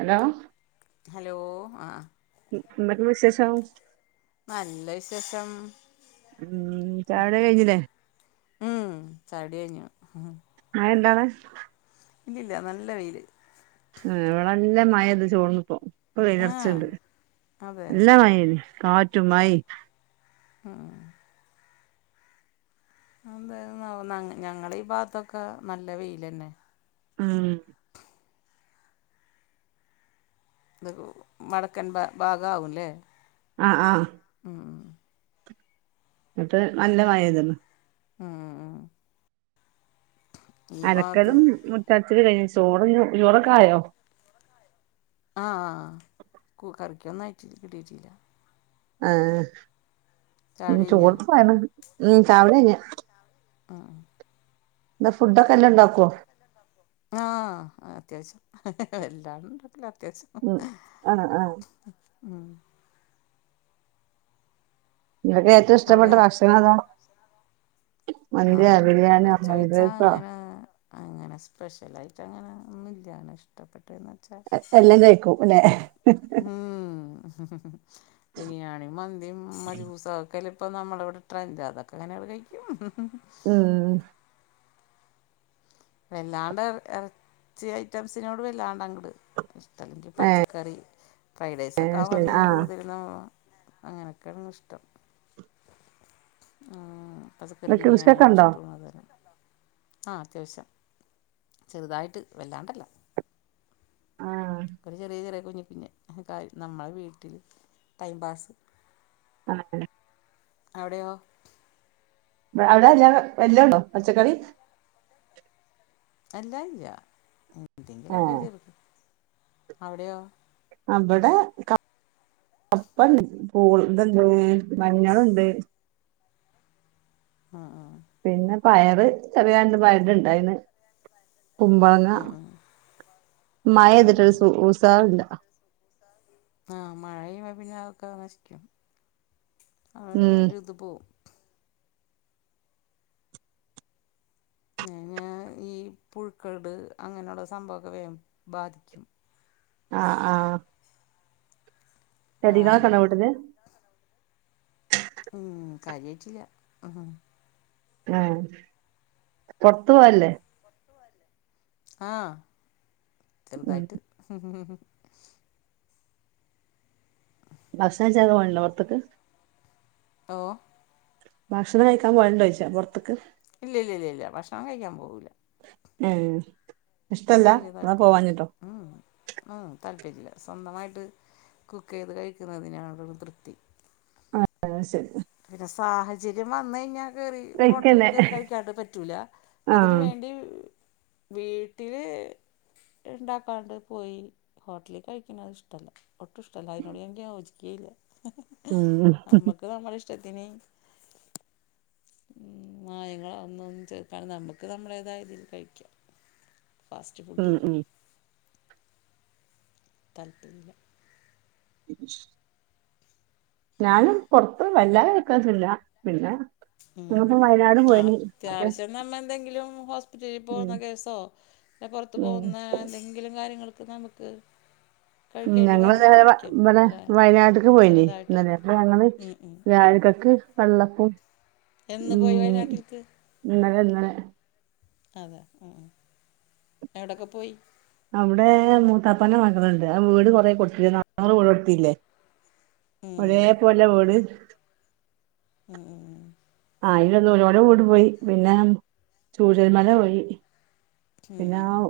Hello hello ആഹ് [unintelligible] എന്തൊക്കെ വിശേഷം നല്ല വിശേഷം ഉം ചായുടി കഴിഞ്ഞില്ലേ ഉം ചായുടി അയ്ഞ്ഞു മയണ്ടോവ്ടെ ഇല്ലില്ല നല്ല വെയില് ഇഹ് ഇവിടെ നല്ല മഴെ ത് ചോർന്ന് പ്പോ ഇപ്പ ആ വെയിലർച്ണ്ട് അതെ നല്ല മഴേന്ന് കാറ്റും മഴിം ആഹ് അ എന്തായന്നാവൊന്നാ ഞങ്ങളീ ഭാഗത്തൊക്കെ നല്ല വെയിലെന്നെ ഉം ത് ഉ വടക്കൻ ഭാ ഭാഗാവുംല്ലേ ആഹ് ആഹ് ഉം ഉം ന്ന്ട്ട് നല്ല മഴേയ്ത്ണ് ഉം ഈ ഭാഗത്ത് അരക്കലും മുറ്റട്ച്ചല് കയ്ഞ് ചോറ് ചോറൊക്കെ ആയോ ആഹ് കു കറിക്കൊന്നായിടട്ട് കിട്ടീട്ടില്ല ആഹ് ചായുടി കഴിഞ്ഞാ നിചോറ്ക്ക് ഉം ചായുട്യേയ്ന് ആഹ് ആഹ് ന്നാ ഫുഡ്ക്കെ എല്ലണ്ടാക്കുവോ ആഹ് അത്യാവശ്യം [unintelligible] വല്ലാണ്ട്ന്നുല്ല അത്യാവശ്യം ഉം ആഹ് ആഹ് ഉം ഇങ്ങക്ക് ഏറ്റോം ഇഷ്ടപ്പെട്ട അവിടെ ഭക്ഷണെതാ ആഹ് അങ്ങനെ ഫ്രൈഡ് ചോയ്ച്ചാ റൈസോ അങ്ങനെ അങ്ങനെ സ്പെഷ്യലായിട്ടങ്ങനെ ഒന്നുല്ലാ ഇഷ്ടപ്പെട്ടത് എന്നൊ എല്ലം കയ്ക്കും അല്ലെ ഉം [unintelligible] ബിരിയാണീം മന്തിം മജ്ബൂസൊക്കെല്ല ഇപ്പ നമ്മളവ്ടെ ട്രെൻറ് അതൊക്കെ അങ്ങനെങ്ങട് കയ്ക്കും [unintelligible] ഉം വല്ലാണ്ട് എറച്ചി ഐറ്റംസിനോട് വല്ലാണ്ട് അങ്ങണ്ട് ഇഷ്ടമല്ല പച്ചക്കറി ഫ്രൈഡ് റൈസൊക്കെ ഏഹ് ശരി ആവുമ്പോപിന്നെ ആഹ് കൂടുതല അങ്ങനെയൊക്കെണ് ഇഷ്ടം ഉം പച്ചക്കറി കൃഷിയൊക്കെ ബിരിയാണിയോട് ഇണ്ടോ ഇഷ്ടാണ് അത ആഹ് അത്യാവശ്യം ചെറ്തായിട്ട് വല്ലാണ്ടല്ല ആഹ് ഒരു ചെറിയ ചെറ്യേ കുഞ്ഞ് കുഞ്ഞ് കാര്യം നമ്മളെ വീട്ടിൽ ടൈം പാസ്സ് ആഹ് ആഹ് അവടെയോ അവടെ [unintelligible] വല്ലണ്ടോ പച്ചക്കറി വല്ലാല്ല എന്തെങ്കിലൊക്കെ ആഹ് ചെർത് അവടെയോ ആഹ് ബടെ കപ്പണ്ട് പൂൾ ഇതണ്ട് മഞ്ഞള്ണ്ട് ആഹ് ആഹ് പിന്നെ പയറ് ചെറ്യേ രണ്ട് പയറ് ണ്ടായീന്ന് കുമ്പളങ്ങ ഉം ഉം മഴേയ്തിട്ടൊരു സു ഉസാറില്ല ആഹ് മഴ പെയ്യുമ്പോ അതൊക്കെ നശിക്കും ആഹ് ഉം ഒര്ത് പോവും [unintelligible] ഈ പുഴുക്കട് അങ്ങനെള്ള സംഭവൊക്കെ വേം ബാധിക്കും ആഹ് ആഹ് മഴ ചെടി കളൊക്കെ ആകുമ്പോഴേ ഉണ്ടോ വീട്ടിൽ ഉം കാര്യായ്ട്ടില്ല ഉം ആഹ് പൊർത്ത് പോവല്ലേ ആഹ് ഉം ചെർതായിട്ട് [unintelligible] ഭസ്ണയ്ച്ചാനൊക്കെ പോല്ണ്ടോ പൊർത്ത്ക്ക് ഓഹ് ഭക്ഷണം കയ്ക്കാൻ പോല്ണ്ടോ ചോയ്ച്ചാ പൊർത്ത്ക്ക് ഇല്ലില്ല ഇല്ല ഭക്ഷണം കയ്ക്കാൻ പോവില്ല ഉം ഇഷ്ടല്ല അതിനോട് വലിയ അതോ താല്പര്യമില്ല പോവാനിട്ടോ ഉം ആഹ് താല്പര്യല്ല സ്വന്തമായിട്ട് കുക്ക് ചെയ്ത് കഴിക്കുന്നതിനാ തൃപ്തി അഹ് ശരി പിന്നെ സാഹചര്യം വന്ന് കഴിഞ്ഞാൽ [unintelligible] ഹോട്ടലില് കഴിക്കന്നെ കേറി കഴിക്കാണ്ട് പറ്റൂല അതിന് ആഹ് വേണ്ടി വീട്ടില് ഉണ്ടാക്കാണ്ട് പോയി ഹോട്ടലിൽ കഴിക്കണത് ഇഷ്ടല്ല ഒട്ടും ഇഷ്ടംമല്ല അതിനോടാങ്കി യോജിക്കയും ഇല്ല ഉം നമ്മക്ക് നമ്മ ഇഷ്ടത്തിന് മ്മ് മായങ്ങളൊ ഒന്നോന്നു ചേർക്കാതെ നമ്മക്ക് നമ്മളേതായ രീതി കഴിക്കാ ഫാസ്റ്റ് ഉം ഫുഡ് താല്പര്യല്ല ഉ [inaudible] ഞാനും പൊറ്ത്ത് വല്ലാതെക്കഴിക്കലോന്ന്ല്ല പിന്നെ ഉം ഞാൻപ്പം വായനാട് ആ പോയ്നീ അപ്പോ അത്യാവശ്യം നമ്മ എന്തെങ്കിലും ഹോസ്പിറ്റലില് പോകുന്ന കേസോ അല്ലേ പൊറത്ത് ഉം പോകുന്ന എന്തെ ങ്കിലും കാര്യങ്ങൾക്ക് നമ്മ്ക്ക് ഉം ഞങ്ങള് ഇന്നലെ വ ഇബടെ അല്ലെ വയനാട്ട്ക്ക് പോയിനി ഇന്നലെ ചെറുതായിട്ടൊക്കെ അപ്പം ഞങ്ങള് ഉം ഉം രാവില്ക്കക്ക് വെള്ളപ്പും എന്ന് പോയി വയനാട്ടിൽക്ക് ഇന്നലെ ഇന്നലെ അതെ ഉം ഉം എവിടൊക്കെ പോയി അവിടെ മൂത്താപ്പൻ്റെ മകള്ണ്ട് ആ വീട് കൊറെ കൊട്ത്തീര്ന്ന് അറ്ന്നൂറ് വീട് കൊട്ത്തില്ലേ ഉം ഒരേ പോലെ വീട് ഉം ഉം അയിലൊന്ന് [unintelligible] ഓലെ വീട് പോയി പിന്നെ ചൂരൽ മല പോയി ഉം പിന്നെ ആ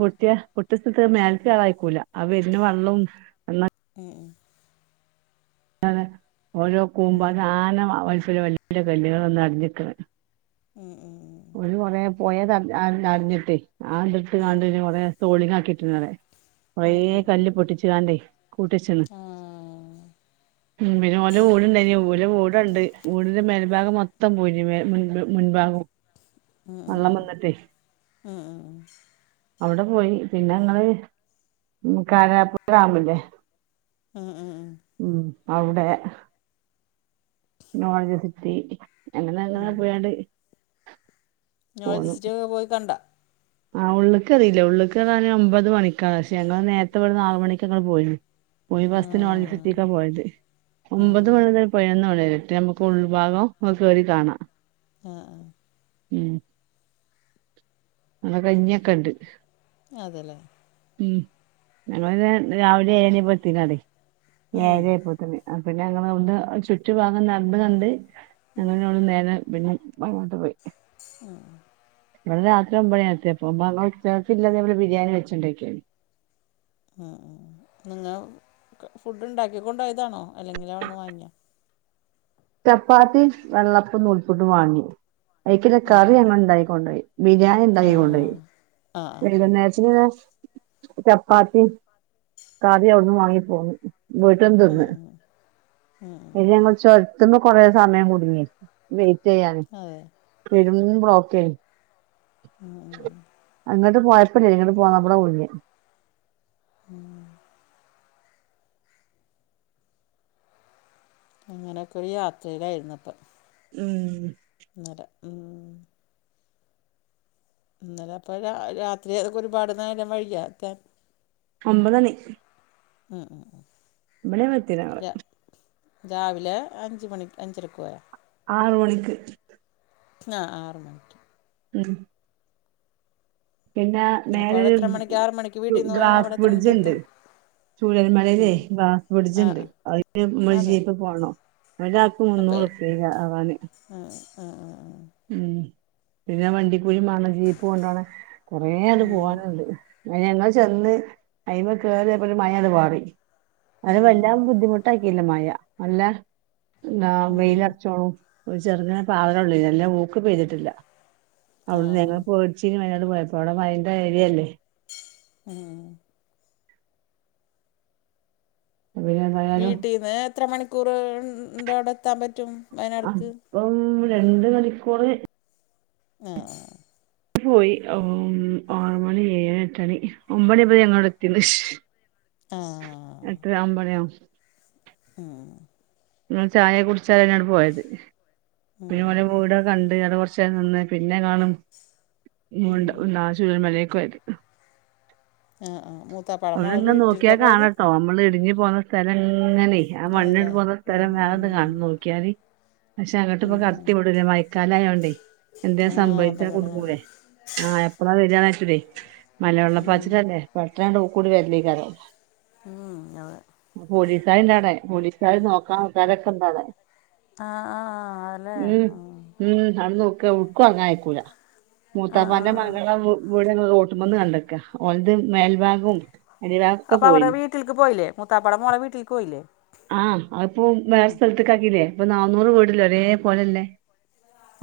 പൊട്ട്യേ പൊട്ട്യ സ്ഥലത്ത് മേലക്ക് കേറായക്കൂല ആ വര്ന വള്ളും ഉം ഉം [unintelligible] ഓരോ കൂമ്പനാന വലിപ്പല്ലേ വല്ല്യകല്ല്കൾ വന്നാ അടിഞ്ഞ്ക്ക്ണെ ഉം ഉം ഉം ഓല് കൊറെ പോയന്നറ [unintelligible] നറഞ്ഞ്ട്ടെ ഉം അത്ട്ട്ക്കാണ്ടോര് കൊറെ ടൊളിങ്ങാക്കിട്ട്ക്ക്ണോവ്ടെ കൊറേ ഉം ഉം ഉം കല്ല് പൊട്ടിച്ച്ക്കാണ്ടെ കൂട്ട്യച്ച്ണ് ആ ഉം പിന്നെ ഓന്റെ വ്ട്ണ്ടായിനി ഓലെ വ്ട്ണ്ട് വ്ടിന്റെ മേൽഭാഗം മൊത്തം പോയിനി ബെ മുൻപ് മുൻഭാഗും വള്ളം വന്ന്ട്ടേ ഉം ഉം അവ്ടെ പോയി പിന്നെ ഞങ്ങള് കാരപ്പുഴ ഡാംല്ലേ ഉം ഉം ഉം ഉം അവ്ടെ നോളജ്‌ സിറ്റി അങ്ങനെങ്ങനാണ്ട് പോയാണ്ട് നോളജ്സിറ്റിയൊക്കെ പോയി കണ്ടാ ആഹ് ഉള്ള്ക്ക് കേറില്ല ഉള്ള്ക്ക് കേറാന് ഒമ്പത് മണിക്കാണ് പക്ഷെ ഞങ്ങള് നേരത്തെ ആറ് മണിക്ക്ങ്ങള് പോയ്ണ് പോയി ആ ഫസ്റ്റ് നോളജ്സിറ്റിക്കാ പോയത് ആ ഒമ്പത് ആ മണി മുതൽ പതിനൊന്ന് മണിവരെറ്റേ നമുക്ക് ഉൾഭാഗം കേറി കാണാം ആഹ് ഉം നല്ല കഞ്ഞിക്കെണ്ട് അതെല്ലേ ഉം ഞങ്ങളോര് രാവിലെ ഏഴ് ണിയപ്പോ എത്തീനാടെ ഉം, ഏഴരായപ്പൊത്തിന് ആഹ് പിന്നെ ഞങ്ങള് അവ്ടെ ചുറ്റുഭാഗം നടന്ന് കണ്ട് ഞങ്ങളോവ്ട്ന്ന് നേരെ പിന്നെ വയനാട്ട് പോയി ഉം ഇബടെ രാത്രി ഒമ്പണ്യായി എത്തിയപ്പോ [unintelligible] ഞങ്ങള് ഉച്ചക്ക്ല്ലത് ബിരിയാണി വെച്ച്ണ്ടോയേക്കേനി ആഹ് നിങ്ങ ഫുഡ് ഉണ്ടാക്കിക്കൊണ്ടോയതാണോ അല്ലെങ്കിൽ അവിടെന്ന് വാങ്യാ ചപ്പാത്തി വെള്ളപ്പം നൂൽപ്പുട്ടും വാങ്ങി അയ്ക്ക്ല്ലേ കറി ഞങ്ങള് ഇണ്ടാക്കിക്കോണ്ടോയി ബിരിയാണി ആ ഇണ്ടാക്കിക്കൊണ്ടോയി ആ ആ ആ. വൈകുന്നേരത്തിന്ള്ളേ ചപ്പാത്തീം കറി അവ്ട്ന്ന് വാങ്ങിപ്പോന്ന് ബീട്ട്ന്ന് ഉം, തിന്ന് ഉം. പിന്നെ ഞങ്ങള് ചൊര്ത്ത്മ്മൽ കൊറെേ സമയം കുടുങ്ങി വെയിറ്റ് ചെയ്യാന് അതെ പെരും ബ്ലോക്കേനി ആഹ് ആഹ് അങ്ങട്ട് പോയപല്യേനി ഇങ്ങട്ട് പോന്നപ്പളാ കുടുങ്ങിയത് ആ അങ്ങനെയൊക്കെ ഒരു യാത്രയിലായിന്നു പ്പം ഉം നര ഉം ഇന്നലെ എപ്പഴാ രാത്രി അതൊക്കെ ഒരുപാട് നേരം വൈകിയോ എത്താൻ ഒമ്പതണി ആഹ് ആഹ് ആഹ് ഇപിടെ വേകം എത്തിണ് ഞങ്ങൾ രാവിലെ അഞ്ച് മണിക്ക് അഞ്ചരക്കോയോ ആറ് മണിക്ക് ആ ആറ് മണിക്ക് ഉം പിന്നെ അപ്പോൾ അവിടെ എത്ര മണിക്ക് ആറ് മണിക്ക് മേലൊരു വീട്ടിൽ നിന്ന് പോയാൽ ഗ്ളാസ് അവിടെ എത്ര മണിക്ക് ബ്രിഡ്ജ്ണ്ട് എത്തും ചൂരൽ മലേല് ഉം. ഗ്ളാസ് ആ ബ്രഡ്ജ്ണ്ട് ആ അതിന് ഞമ്മള് അതെ ജീപ്പ് പോണം ഒരാക് മുന്നൂറു പ്യെ കേറാന് ആഹ് അ ആഹ് ഉം പിന്നെ വണ്ടിക്കൂലി മാണം ജീപ്പ് കൊണ്ടോണ കൊറേ അങ്ങട്ട് ഉം, പോവാനുണ്ട് അയിന് ഞങ്ങൾ ചെന്ന് അയിമ കേറി അപ്പം ഒരു മഴ പാറി അത് ഉം, വല്ലാ ബുദ്ധിമുട്ടാക്കിയില്ല മയ അല്ല എന്നാ ഉം. വെയിലറച്ചോണുംഒരു ചെറ്ങ്ങനെ പാറലൊള്ളേനി വല്ലാതെ ഊക് പെയ്തിട്ടില്ല അവിട്ന്ന് ആഹ് ഞങ്ങള് പേടിച്ചീനിം വയനാട് പോയപ്പം അവിടെ മഴന്റെ ഏരിയല്ലേ ആഹ് പിന്നെ എന്തായാലും വീട്ടീന്ന് എത്ര മണിക്കൂറോണ്ട് അവിടെ എത്താൻ പറ്റും വയനാട്ക്ക് അപ്പം രണ്ട് മണിക്കൂറ് ആ ആ പോയി ആറ് മണി ഏഴു മണി എട്ട് മണി ഒമ്പണി് ആയപം ഞങ്ങളവിടെതിണ് ആഹ് എട്ടര ഒൻപണിയാവും ഉം ചായൊകെ കുടിച്ചേരേണ് പോയത് പിന്നെ ഓലെ ഉം വീടൊകെ കണ്ട് അവിടെ കൊർ ചെന്ന് പിന്നെ കാണും ഉം ചൂരൽ മലേകോയത് ആ ആ ആ അവടിന്ങ്ങനെ നോക്ക്യാ കാണട്ടോ നമ്മള് ഇടിങ്ങി പോന്ന സ്ഥലങ്ങനെ ആ മണ്ണിട് അതല്ലേ പോന്ന ഉം സ്ഥലം വേറൊന്ന് കാണാ നോക്കിയാല് പക്ഷെ അങ്ങട്ട് ഉം ഇപ്പം ഉം ഉം കടത്തി വിടൂല മയക്കാലായോണ്ടേ എന്തേ ആഹ് സംഭവിച്ചാ അപകടങ്ങളല്ലേ കുടുങ്ങൂലേ ആ എപ്പളാ വരാപറ്റൂലെ ഉം മഴവെള്ളപ്പാച്ചിലല്ലേ പെട്ടനെഅങ്ങട്ട് ഊക്കൂടി വരലയ്കാരം ഉം അതെ പോലീസാര്ണ്ടാടെ പോലീസാര് നോക്കാനും നാട്ടാരൊകെണ്ടാടെ ആഹ് ആഹ് അതല്ലേ ഉം ആഹ് ഉം അവ്ട്ന്ന് നോക്കാവും ഓടുക്കുംഅറങ്ങാൻ അയക്കൂല ആഹ് മൂത്താപ്പന്റെ ആഹ് മകളെ വീട് ഞങ്ങൾ റോട്ടിമ്മന്ന് കണ്ട്കാ ഓൽത് മേൽഭാഗും അപ്പ അവിടെ വീട്ടിൽക്ക് പോയില്ലേ മുത്താപ്പാടെ മോളെ വീട്ടിൽക്ക് പോയില്ലേ ആഹ് അതിപ്പോ വേറെ സ്ഥലത്ത്ക്കാക്കിലേ ഇപ്പൊ നന്നൂറ് വീടീല്ലേ ഒരേ പോലെള്ളെ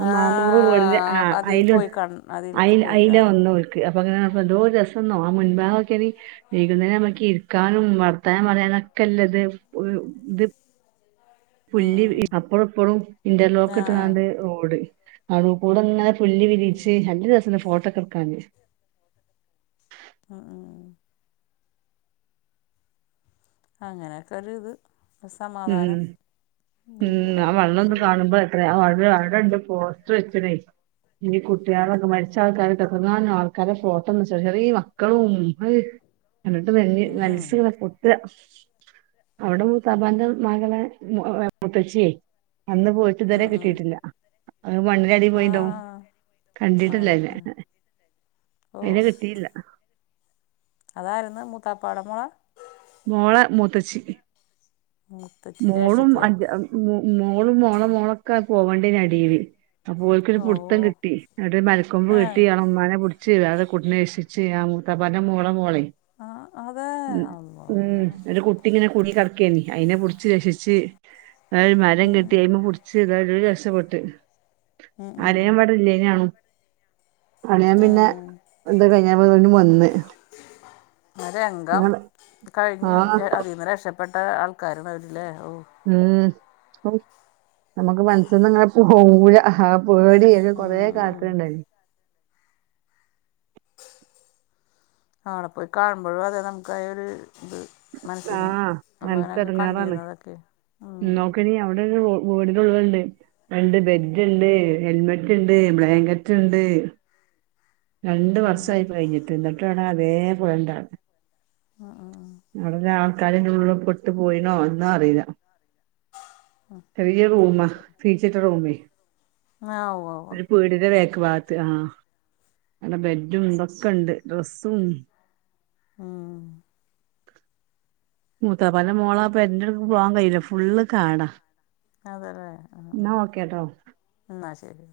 ആ നാന്നൂറ് വീടിൽ ആ ആഹ് അതീ അയിൽ പോയി കൺ അതിൽക്ക് പോയി അയിൽ ആഹ് ഒന്ന് ഓൽ അപം അങ്ങനെ എന്തോര് രസന്നോ മുൻഭാഗം നോക്യാണി വൈകുന്നേരാവുംമ്പക്കി ഇരികാനും വർതാനം പറ്യാനും ഒക്കല്ലത് ഒരു ത് പുല്ല് ഉം അപ്പറോം ഇപ്പറോ ആഹ് ഇന്റർലോക്ക്‌ട്ട്ങ്ങാണ്ട് റോഡ് നടൂകൂടെങ്ങെനെ പുല്ല് വിരിച്ച് നല്ലരെസണ്ട് ഫോട്ടോക്കെ ഇട്ക്കാന്. അഹ് ആഹ് അങ്ങനെക്കോര്ത് ഒര് ഉം സമാധാനം വീഡിയോകളൊക്കെ കിട്ടി. ആഹ് അടെണ്ട് പോസ്റ്റർ വെച്ചിണെ ഇനി കുട്ടികളൊക്കെ മരിച്ച ആൾക്കാരട്ടഎത്രെണ്ണാ ആൾക്കാരെ ഫോട്ടന്ന് ചെറി ചെറീയ മക്കളും അയ്. എന്നിട്ട് തെങ്ങി ഉം മനസ്ങ്ങെനെ പൊട്ട അവിടെ മൂത്താപ്പാന്റെ മകളെ മുത്തച്ചിയേ അന്ന് പോയിട്ട് ഇതരെ ഉം ഉം കിട്ടിട്ടില്ല. അത് മണ്ണിലടി പോയിട്ട്ണ്ടാകും ആഹ് കണ്ടിട്ടല്ലെയ്നെ അതന്നെ ഓ അയിന കിട്ടീല്ല. അതാരാരുന്നു മൂത്താപ്പാടമോള? മോള മൂത്തച്ചി. മൂത്തച്ചി മോളും ജേഷ്ഠത്തിയാ അഞ്ചാ മ് മോ മോളും മോളേ മോളൊക്കെ പോവണ്ട്യേനി അടീല്. അപ്പോൽക്കൊരു ഓ പ്ടുത്തം കിട്ടി ആടെ മൽക്കൊമ്പ് ഏഹ് കിട്ടി അഉമ്മാനെ പിട് ചിലരെ കുട്ടിനേക്ഷിച്ച് ആമൂതാപ്പാന്റെ മോള മോളെ. ആഹ് അതെ ഉ അള്ളാ ഉം ഒര് കുട് ട്ടിങ്ങനെ കുടിങ്ങി കെടക്കേനു അയിനെ പിടിച്ച് രക്ഷിച്ച് മരം കെട്ടി അയിമ രക്ഷപെട്ട് ഉം ഉം ഉം ആരേം വെടെ ഇല്ലേയ്നോ. അണിയാൻ പിന്നെ ആഹ് അത് കഴിഞ്ഞപ്പെതിനു വന്ന്. ഒരംഗം കഴിഞ്ഞ് ആഹ് അതീന്ന് രെക്ഷ പെട്ട ആൾക്കാരാണവരില്ലേ ഓഹ്. ഉം ഹൗ നമുക്ക് മനസിന്ന് ഇങ്ങെനെ പോവൂല. പേടി എനി കൊറേ ഉം കാൽത്തന്ണ്ടായ്നു. ആട പോയി കാണുമ്പോഴും അതെ നമുക്ക് ആഹ് ഒരു ഇത് മനസ്സിൽ നിന്ന് ആഹ് നമ്മൾ അങ്ങനെയൊക്കെ മനസ്സടെങ്ങേറാണ് കണ്ടിരുന്നതൊക്കെ നോക്കനി അവിടെ നി ഓടിനുള്ളത്ണ്ട് രണ്ട് ബെഡ്ഡ്ണ്ട് ഹെൽമെറ്റ്ണ്ട് ബ്ലാങ്കറ്റ്ണ്ട്. രണ്ട് വർഷായിപ്പോഴിഞ്ഞിട്ട് എന്നിട്ടാടാ അതേ പോലെണ്ടാട. അഹ് ആഹ് ആഹ് അവിടെള്ള ആൾക്കാരെ ഉള്ളിൽ പെട്ടു പോയിണോ എന്നൊന്നും അറിയില വെല്യ റൂമാ ഫീസിറ്റർ റൂമെ ആഹ് ഓ് ആഹ് വീടിന്റെ വേക്ക് ഭാഗത്ത് ആഹ് നല്ല ബെഡ്ഡും ഇതൊക്കെണ്ട് ഡ്രസ്സും ആഹ് മൂത്താപ്പാന്റെ മോളാപെരെന്റെ അടുത്തേക്ക് പോവാൻ കഴിയൂല ഫുള്ള് കാടാ. അതെലേ ആഹ് എന്നാ ആഹ് ഓക്കേട്ടോ എന്നാ ശെരി.